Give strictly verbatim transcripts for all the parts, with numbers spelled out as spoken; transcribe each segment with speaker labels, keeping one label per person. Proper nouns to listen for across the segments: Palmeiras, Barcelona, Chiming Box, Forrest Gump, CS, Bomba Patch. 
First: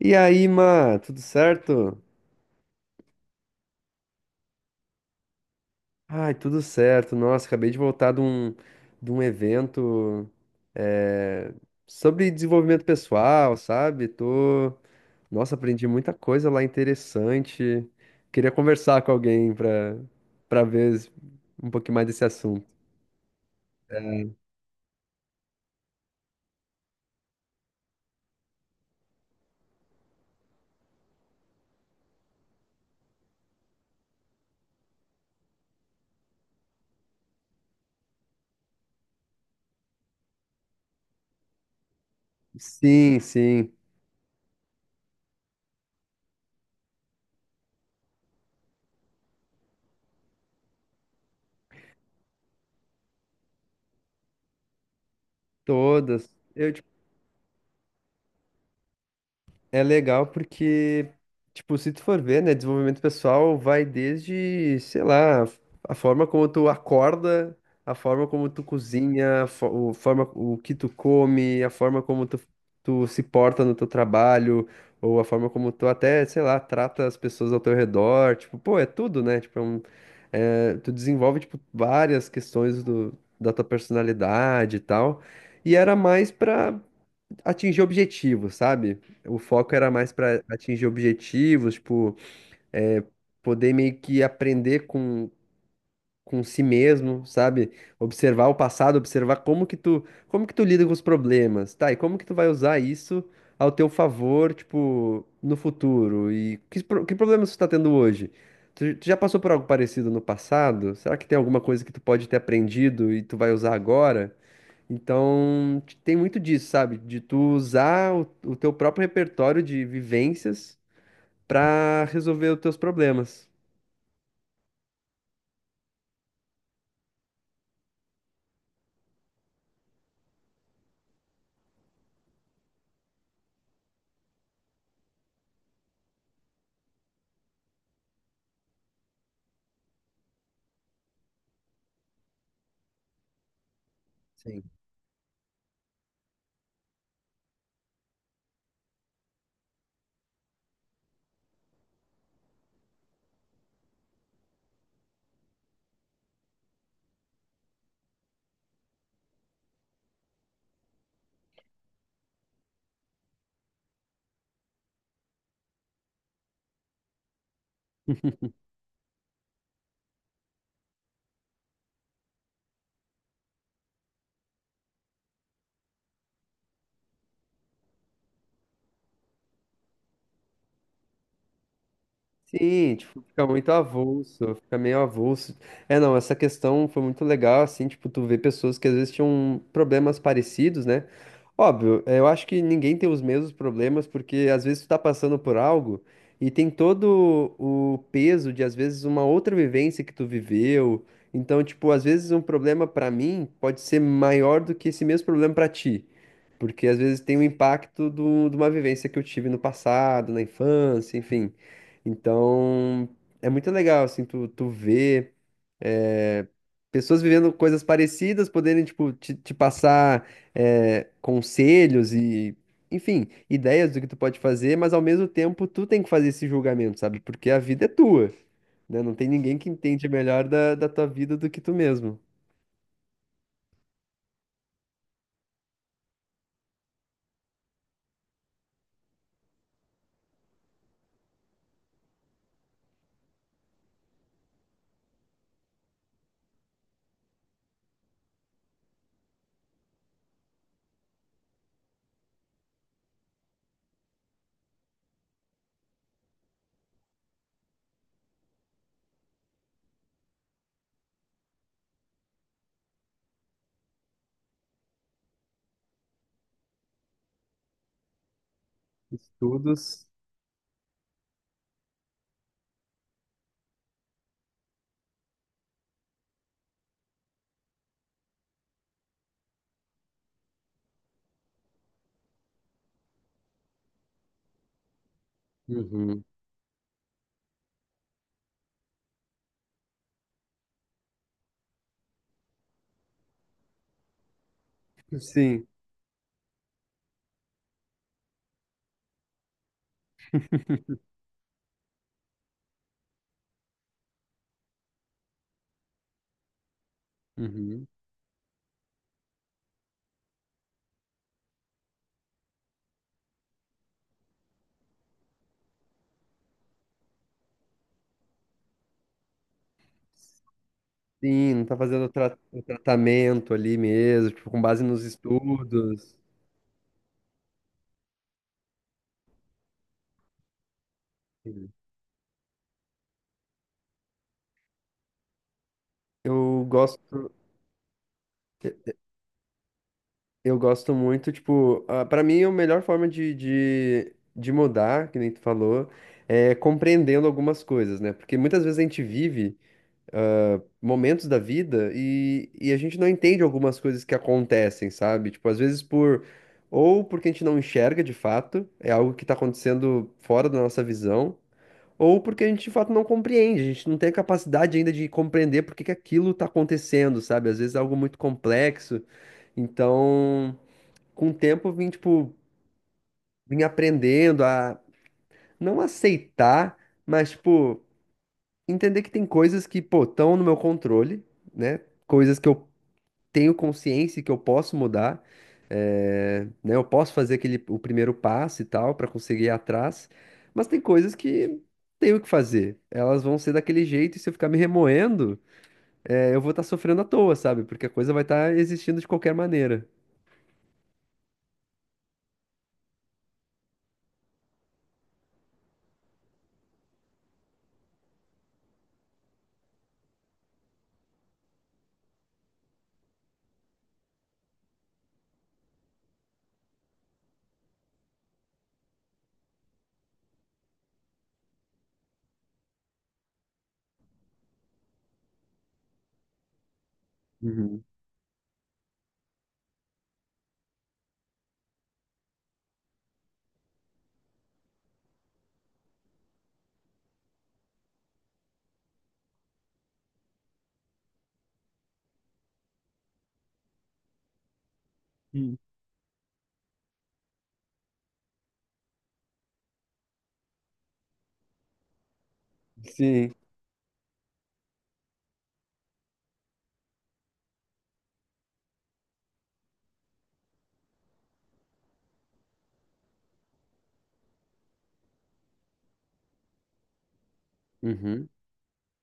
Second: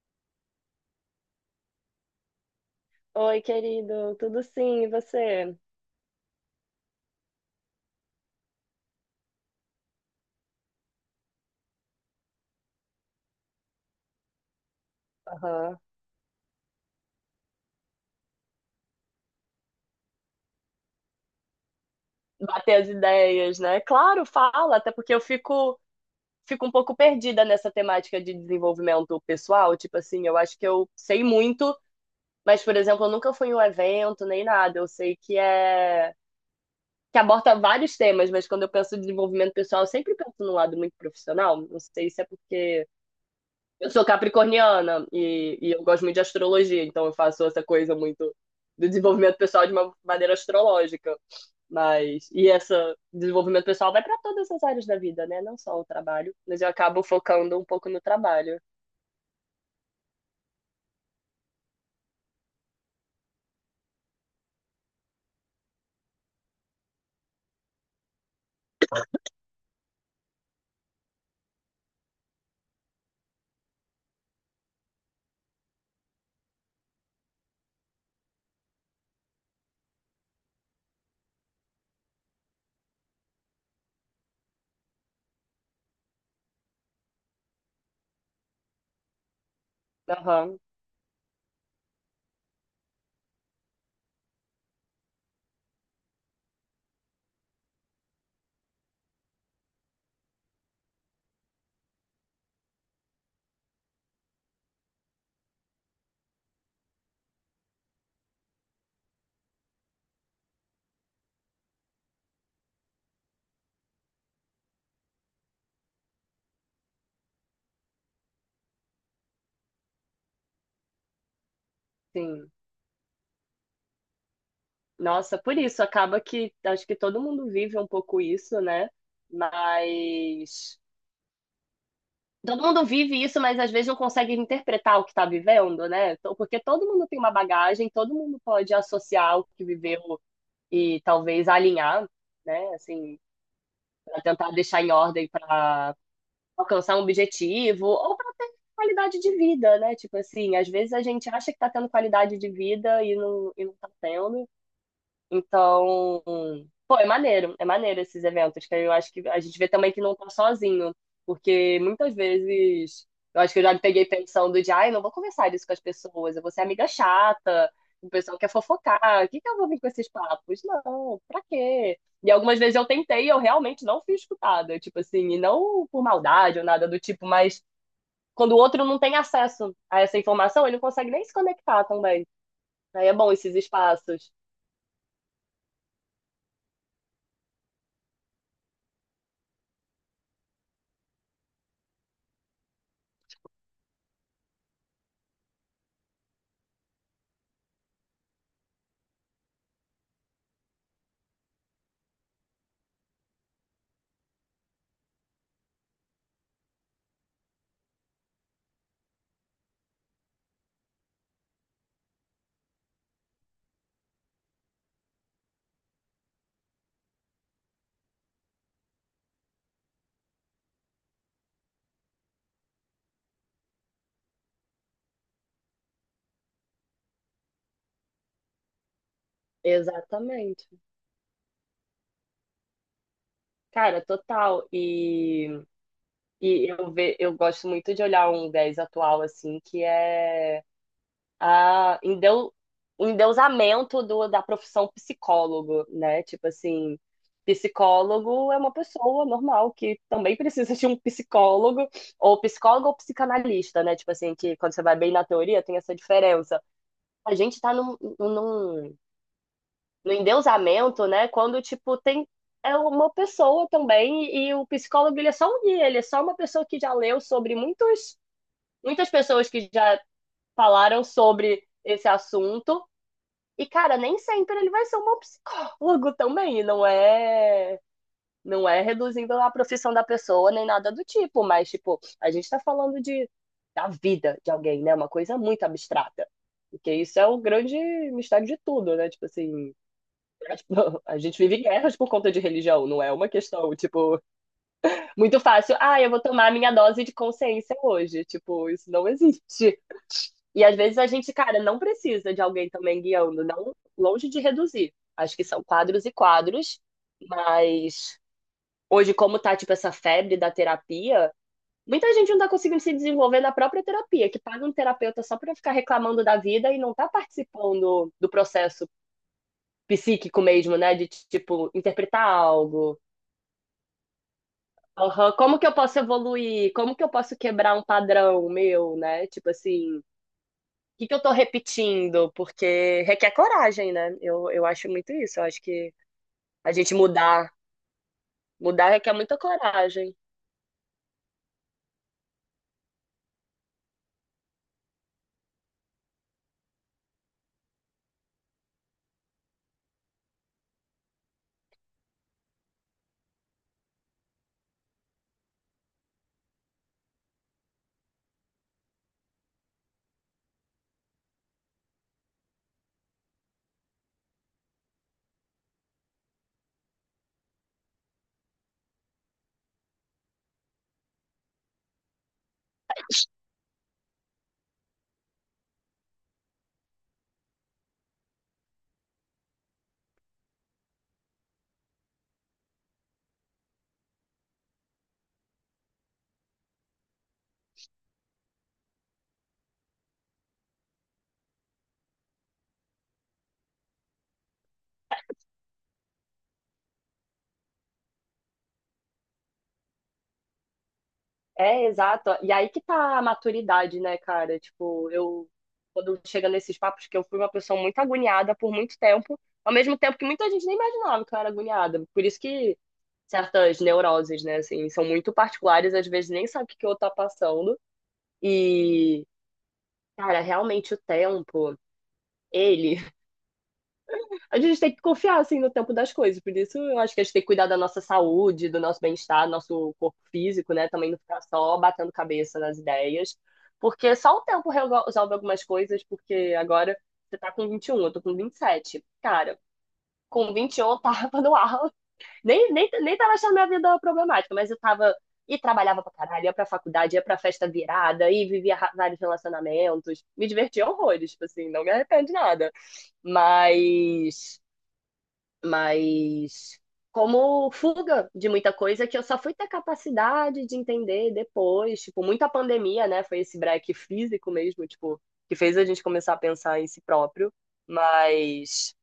Speaker 1: E aí, Má, tudo certo?
Speaker 2: Oi, querido, tudo sim, e você?
Speaker 1: Ai, tudo certo. Nossa, acabei de voltar de um, de um evento eh, sobre desenvolvimento pessoal, sabe? Tô... Nossa,
Speaker 2: Aham.
Speaker 1: aprendi muita coisa lá interessante. Queria conversar com alguém pra, pra ver um pouquinho mais desse assunto.
Speaker 2: Bater as ideias, né? Claro, fala, até porque eu fico, fico um pouco perdida nessa temática de desenvolvimento pessoal. Tipo assim, eu acho que eu sei muito, mas, por exemplo, eu nunca fui em um evento nem nada. Eu sei que é que aborda vários temas, mas quando eu penso em desenvolvimento pessoal, eu sempre penso num lado muito profissional. Não sei se é porque
Speaker 1: Sim, sim,
Speaker 2: eu sou capricorniana e, e eu gosto muito de astrologia, então eu faço essa coisa muito do desenvolvimento pessoal de uma maneira astrológica. Mas, e esse desenvolvimento pessoal vai para todas as áreas da vida, né? Não só o
Speaker 1: todas.
Speaker 2: trabalho, mas eu
Speaker 1: Eu
Speaker 2: acabo focando um pouco no trabalho.
Speaker 1: é legal porque, tipo, se tu for ver, né, desenvolvimento pessoal vai desde, sei lá, a forma como tu acorda, a forma como tu cozinha, a fo- o forma, o que tu come, a forma como tu, tu se porta no teu trabalho, ou a forma como tu até, sei lá, trata as pessoas ao teu redor, tipo, pô, é tudo, né? Tipo, é um- é, tu desenvolve, tipo, várias questões do, da tua personalidade e tal. E era mais pra atingir objetivos, sabe? O foco era mais para
Speaker 2: Aham,
Speaker 1: atingir objetivos, tipo, é, poder meio que aprender com, com si mesmo, sabe? Observar o passado, observar como que tu, como que tu lida com os problemas, tá? E como que tu vai usar isso ao teu favor, tipo, no futuro? E que, pro- que problemas tu tá tendo hoje? Tu, tu já passou por algo parecido no passado? Será que tem alguma coisa que tu pode ter aprendido e tu vai usar agora? Então, t- tem muito disso, sabe? De tu usar o, o teu próprio repertório de vivências pra resolver
Speaker 2: sim.
Speaker 1: os teus problemas.
Speaker 2: Nossa, por isso, acaba que acho que todo mundo vive um pouco isso, né? Mas. Todo mundo vive isso, mas às vezes não consegue interpretar o que está vivendo, né? Então, porque todo mundo tem uma bagagem, todo mundo pode associar o que viveu e talvez alinhar, né? Assim, para tentar
Speaker 1: Sim.
Speaker 2: deixar em ordem para alcançar um objetivo ou para ter qualidade de vida, né? Tipo assim, às vezes a gente acha que está tendo qualidade de vida e não, e não tá tendo. Então, pô, é maneiro, é maneiro esses eventos, que eu acho que a gente vê também que não tá sozinho, porque muitas vezes eu acho que eu já me peguei pensando de, ai, não vou conversar isso com as pessoas, eu vou ser amiga chata, o pessoal quer fofocar, o que que eu vou vir com esses papos? Não, pra quê? E algumas vezes eu tentei e eu realmente não fui escutada, tipo assim, e não por maldade ou nada do tipo, mas quando o outro não tem acesso a essa informação, ele não consegue nem se conectar também.
Speaker 1: Sim,
Speaker 2: Aí é
Speaker 1: tipo,
Speaker 2: bom
Speaker 1: fica
Speaker 2: esses
Speaker 1: muito
Speaker 2: espaços.
Speaker 1: avulso, fica meio avulso. É, não, essa questão foi muito legal, assim, tipo, tu vê pessoas que às vezes tinham problemas parecidos, né? Óbvio, é, eu acho que ninguém tem os mesmos problemas, porque às vezes tu tá passando por algo e tem todo o peso de, às vezes, uma outra vivência que tu viveu. Então, tipo, às vezes um problema pra mim pode ser maior do que esse mesmo problema pra ti. Porque às vezes tem o impacto do, de uma vivência que eu tive no passado, na infância, enfim. Então, é muito legal, assim, tu, tu ver eh, pessoas vivendo coisas parecidas, poderem, tipo, te, te passar eh, conselhos e, enfim, ideias do que tu pode fazer, mas ao mesmo tempo tu tem que fazer esse julgamento, sabe? Porque a vida é tua, né? Não tem ninguém que entende melhor
Speaker 2: Exatamente.
Speaker 1: da, da tua vida do que tu mesmo.
Speaker 2: Cara, total. E, e eu, ve, eu gosto muito de olhar um dez atual, assim, que é a endeu, o endeusamento do, da profissão psicólogo, né? Tipo assim, psicólogo é uma pessoa normal que também precisa de um psicólogo, ou psicólogo ou psicanalista, né? Tipo assim, que quando você vai bem na teoria tem essa diferença. A gente tá num, num no endeusamento, né? Quando, tipo, tem é uma pessoa também, e o psicólogo ele é só um guia, ele é só uma pessoa que já leu sobre muitos, muitas pessoas que já
Speaker 1: Estudos.
Speaker 2: falaram sobre esse assunto. E, cara, nem sempre ele vai ser um bom psicólogo também, não é. Não é reduzindo a profissão da pessoa nem nada do tipo, mas, tipo, a gente tá falando de, da vida de alguém, né? Uma coisa muito
Speaker 1: Uhum.
Speaker 2: abstrata. Porque isso é o grande mistério de tudo, né? Tipo assim, tipo, a gente vive guerras por conta de religião, não é uma questão, tipo, muito
Speaker 1: Sim.
Speaker 2: fácil. Ah, eu vou tomar a minha dose de consciência hoje. Tipo, isso não existe. E às vezes a gente, cara, não precisa de alguém também guiando, não longe de reduzir. Acho que são quadros e quadros,
Speaker 1: Uhum.
Speaker 2: mas hoje, como tá, tipo, essa febre da terapia, muita gente não tá conseguindo se desenvolver na própria terapia, que paga um terapeuta só pra ficar reclamando da vida e não tá participando do processo psíquico mesmo, né? De,
Speaker 1: Sim, não
Speaker 2: tipo,
Speaker 1: tá fazendo o
Speaker 2: interpretar
Speaker 1: tra- o
Speaker 2: algo.
Speaker 1: tratamento ali mesmo, tipo, com base nos
Speaker 2: Aham, como que eu posso
Speaker 1: estudos.
Speaker 2: evoluir? Como que eu posso quebrar um padrão meu, né? Tipo assim, o que que eu tô repetindo? Porque requer coragem, né? Eu, eu acho muito isso. Eu acho que
Speaker 1: Eu
Speaker 2: a gente
Speaker 1: gosto,
Speaker 2: mudar, mudar requer muita coragem.
Speaker 1: eu gosto muito, tipo, ah, pra mim a melhor forma de, de, de mudar, que nem tu falou, é compreendendo algumas coisas, né? Porque muitas vezes a gente vive ah, momentos da vida e, e a gente não entende algumas coisas que acontecem, sabe? Tipo, às vezes por. Ou porque a gente não enxerga de fato, é algo que tá acontecendo fora da nossa visão, ou porque a gente de fato não compreende, a gente não tem a capacidade ainda de compreender por que que aquilo está acontecendo, sabe? Às vezes é algo muito complexo. Então, com o tempo, eu vim, tipo, vim aprendendo a não aceitar, mas, tipo, entender que tem coisas que, pô, estão no meu controle, né? Coisas que eu tenho consciência que eu posso mudar, eh, né? Eu posso fazer aquele o primeiro passo e tal para conseguir ir atrás, mas tem coisas que tenho que fazer. Elas vão ser daquele jeito e se eu ficar me remoendo, eh, eu vou estar sofrendo à toa, sabe? Porque a coisa vai estar existindo de qualquer maneira.
Speaker 2: É, exato. E aí que tá a maturidade, né, cara? Tipo, eu, quando chega nesses papos, que eu fui uma pessoa muito agoniada por muito tempo, ao mesmo tempo que muita gente nem imaginava que eu era agoniada. Por isso que certas neuroses, né, assim, são muito particulares, às vezes nem sabe o que que o outro tá passando. E, cara, realmente o tempo, ele. A gente tem que confiar, assim, no tempo das coisas. Por isso, eu acho que a gente tem que cuidar da
Speaker 1: Uhum.
Speaker 2: nossa saúde, do nosso bem-estar, do nosso corpo físico, né? Também não ficar só batendo cabeça nas ideias. Porque só o tempo resolve algumas coisas, porque agora você tá com vinte e um, eu tô com vinte e sete. Cara, com vinte e um eu tava no ar. Nem, nem, nem tava achando minha vida problemática, mas eu tava.
Speaker 1: Hum.
Speaker 2: E trabalhava pra caralho, ia pra faculdade, ia pra festa virada, e vivia ra- vários relacionamentos. Me divertia horrores, tipo assim, não me arrependo de nada.
Speaker 1: Sim.
Speaker 2: Mas. Mas. Como fuga de muita coisa que eu só fui ter capacidade de entender depois. Tipo, muita pandemia, né? Foi esse break físico mesmo, tipo, que fez a gente começar a pensar em si próprio.
Speaker 1: Uhum.
Speaker 2: Mas.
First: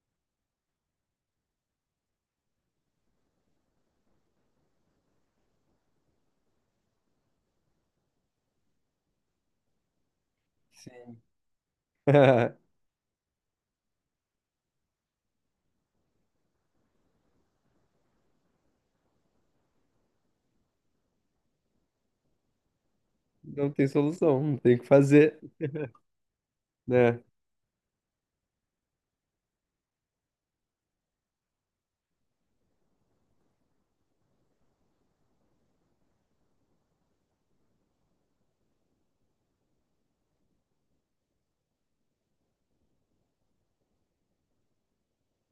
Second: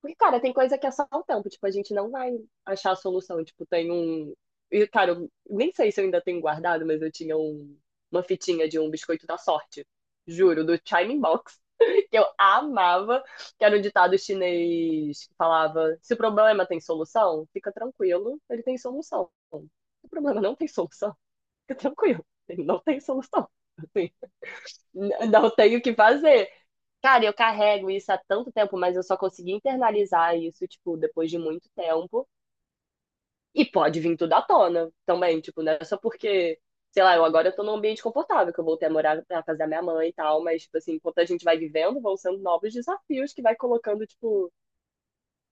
Speaker 2: Porque, cara, tem coisa que é só o tempo. Tipo, a gente não vai achar a solução. Tipo, tem um. E, cara, eu nem sei se eu ainda tenho guardado, mas eu tinha um uma fitinha de um biscoito da sorte. Juro, do
Speaker 1: Sim.
Speaker 2: Chiming Box. Que eu amava. Que era um ditado chinês que falava: se o problema tem solução, fica tranquilo, ele tem solução. Se o problema não tem solução, fica tranquilo, ele não tem solução.
Speaker 1: Não tem
Speaker 2: Assim,
Speaker 1: solução, não tem o que
Speaker 2: n-
Speaker 1: fazer,
Speaker 2: não tem o que fazer.
Speaker 1: né?
Speaker 2: Cara, eu carrego isso há tanto tempo, mas eu só consegui internalizar isso, tipo, depois de muito tempo. E pode vir tudo à tona também, tipo, não é só porque, sei lá, eu agora eu tô num ambiente confortável, que eu voltei a morar pra casa da minha mãe e tal, mas, tipo assim, enquanto a gente vai vivendo, vão sendo novos desafios que vai colocando, tipo,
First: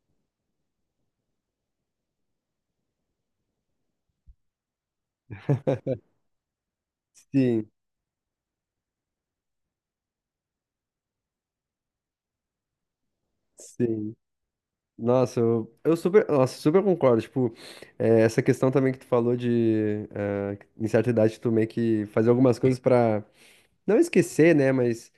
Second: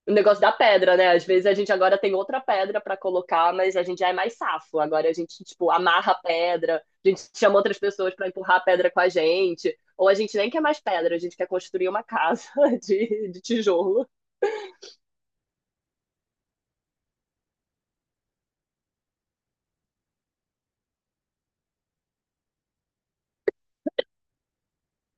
Speaker 2: o negócio da pedra, né? Às vezes a gente agora tem outra pedra para colocar, mas a gente já é mais safo. Agora a gente, tipo, amarra a pedra, a gente chama
Speaker 1: Sim,
Speaker 2: outras pessoas para empurrar a pedra com a gente, ou a gente nem quer mais pedra, a gente quer construir uma casa de, de tijolo.
Speaker 1: sim. Nossa, eu, eu super, nossa, super concordo. Tipo, eh, essa questão também que tu falou de, eh, em certa idade, tu meio que fazer algumas coisas pra não esquecer, né? Mas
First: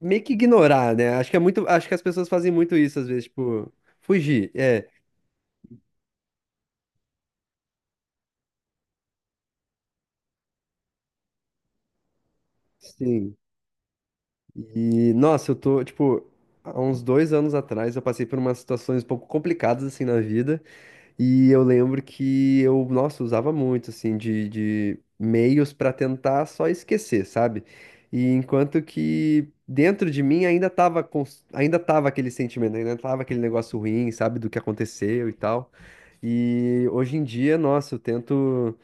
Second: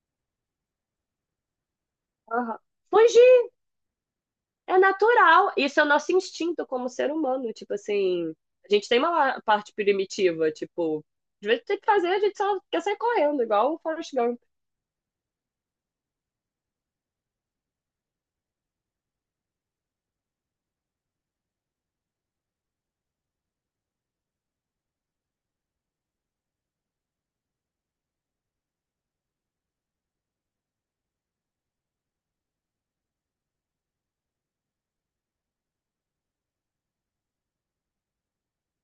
Speaker 1: meio que ignorar, né? Acho que é muito, acho que as pessoas fazem
Speaker 2: Uhum.
Speaker 1: muito isso às vezes,
Speaker 2: Fugir
Speaker 1: tipo, fugir.
Speaker 2: é
Speaker 1: É,
Speaker 2: natural. Isso é o nosso instinto como ser humano. Tipo assim, a gente tem uma parte primitiva, tipo, às vezes tem que fazer, a gente só quer sair
Speaker 1: sim.
Speaker 2: correndo, igual o Forrest Gump.
Speaker 1: E, nossa, eu tô, tipo, há uns dois anos atrás eu passei por umas situações um pouco complicadas, assim, na vida. E eu lembro que eu, nossa, usava muito, assim, de, de meios pra tentar só esquecer, sabe? E enquanto que dentro de mim ainda tava, cons- ainda tava aquele sentimento, ainda tava aquele negócio ruim, sabe, do que aconteceu e tal. E hoje em dia, nossa, eu tento.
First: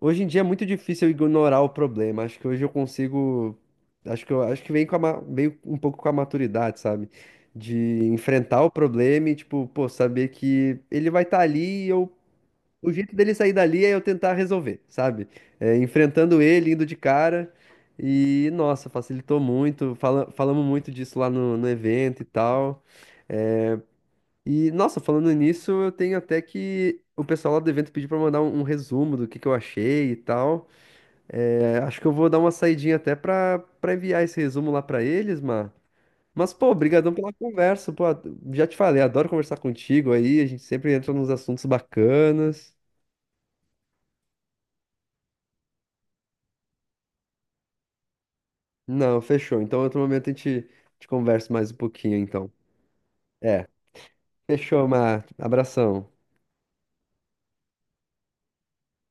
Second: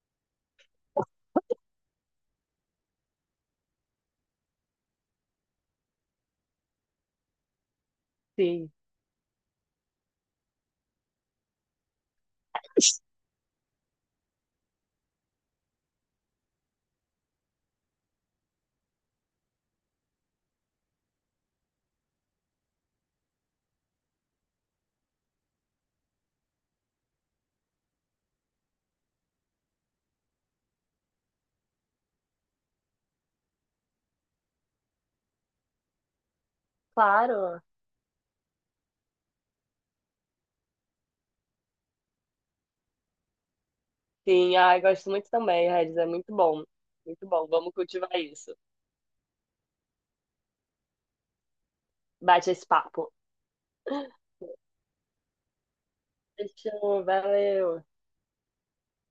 Speaker 1: Hoje em dia é muito difícil eu ignorar o problema. Acho que hoje eu consigo. Acho que eu acho que vem com a ma- veio um pouco com a maturidade, sabe? De enfrentar o
Speaker 2: Sim.
Speaker 1: problema e, tipo, pô, saber que ele vai estar ali. O jeito dele sair dali é eu tentar resolver, sabe? É, enfrentando ele, indo de cara. E, nossa, facilitou muito. Fala, falamos muito disso lá no, no evento e tal. É, e, nossa, falando nisso, eu tenho até que o pessoal lá do evento pediu pra mandar um, um resumo do que, que eu achei e tal. É, acho que eu vou dar uma saidinha até pra, pra enviar esse resumo lá pra eles, mano. Mas, pô, obrigadão pela
Speaker 2: Claro.
Speaker 1: conversa, pô. Já te falei, adoro conversar contigo aí. A gente sempre entra nos assuntos bacanas.
Speaker 2: Sim, ai, gosto muito também, Regis. É muito bom. Muito bom. Vamos cultivar isso.
Speaker 1: Não, fechou. Então, outro momento a gente, a gente conversa mais um pouquinho,
Speaker 2: Bate
Speaker 1: então.
Speaker 2: esse papo.
Speaker 1: É, fechou, Mar. Abração.
Speaker 2: Fechou, valeu.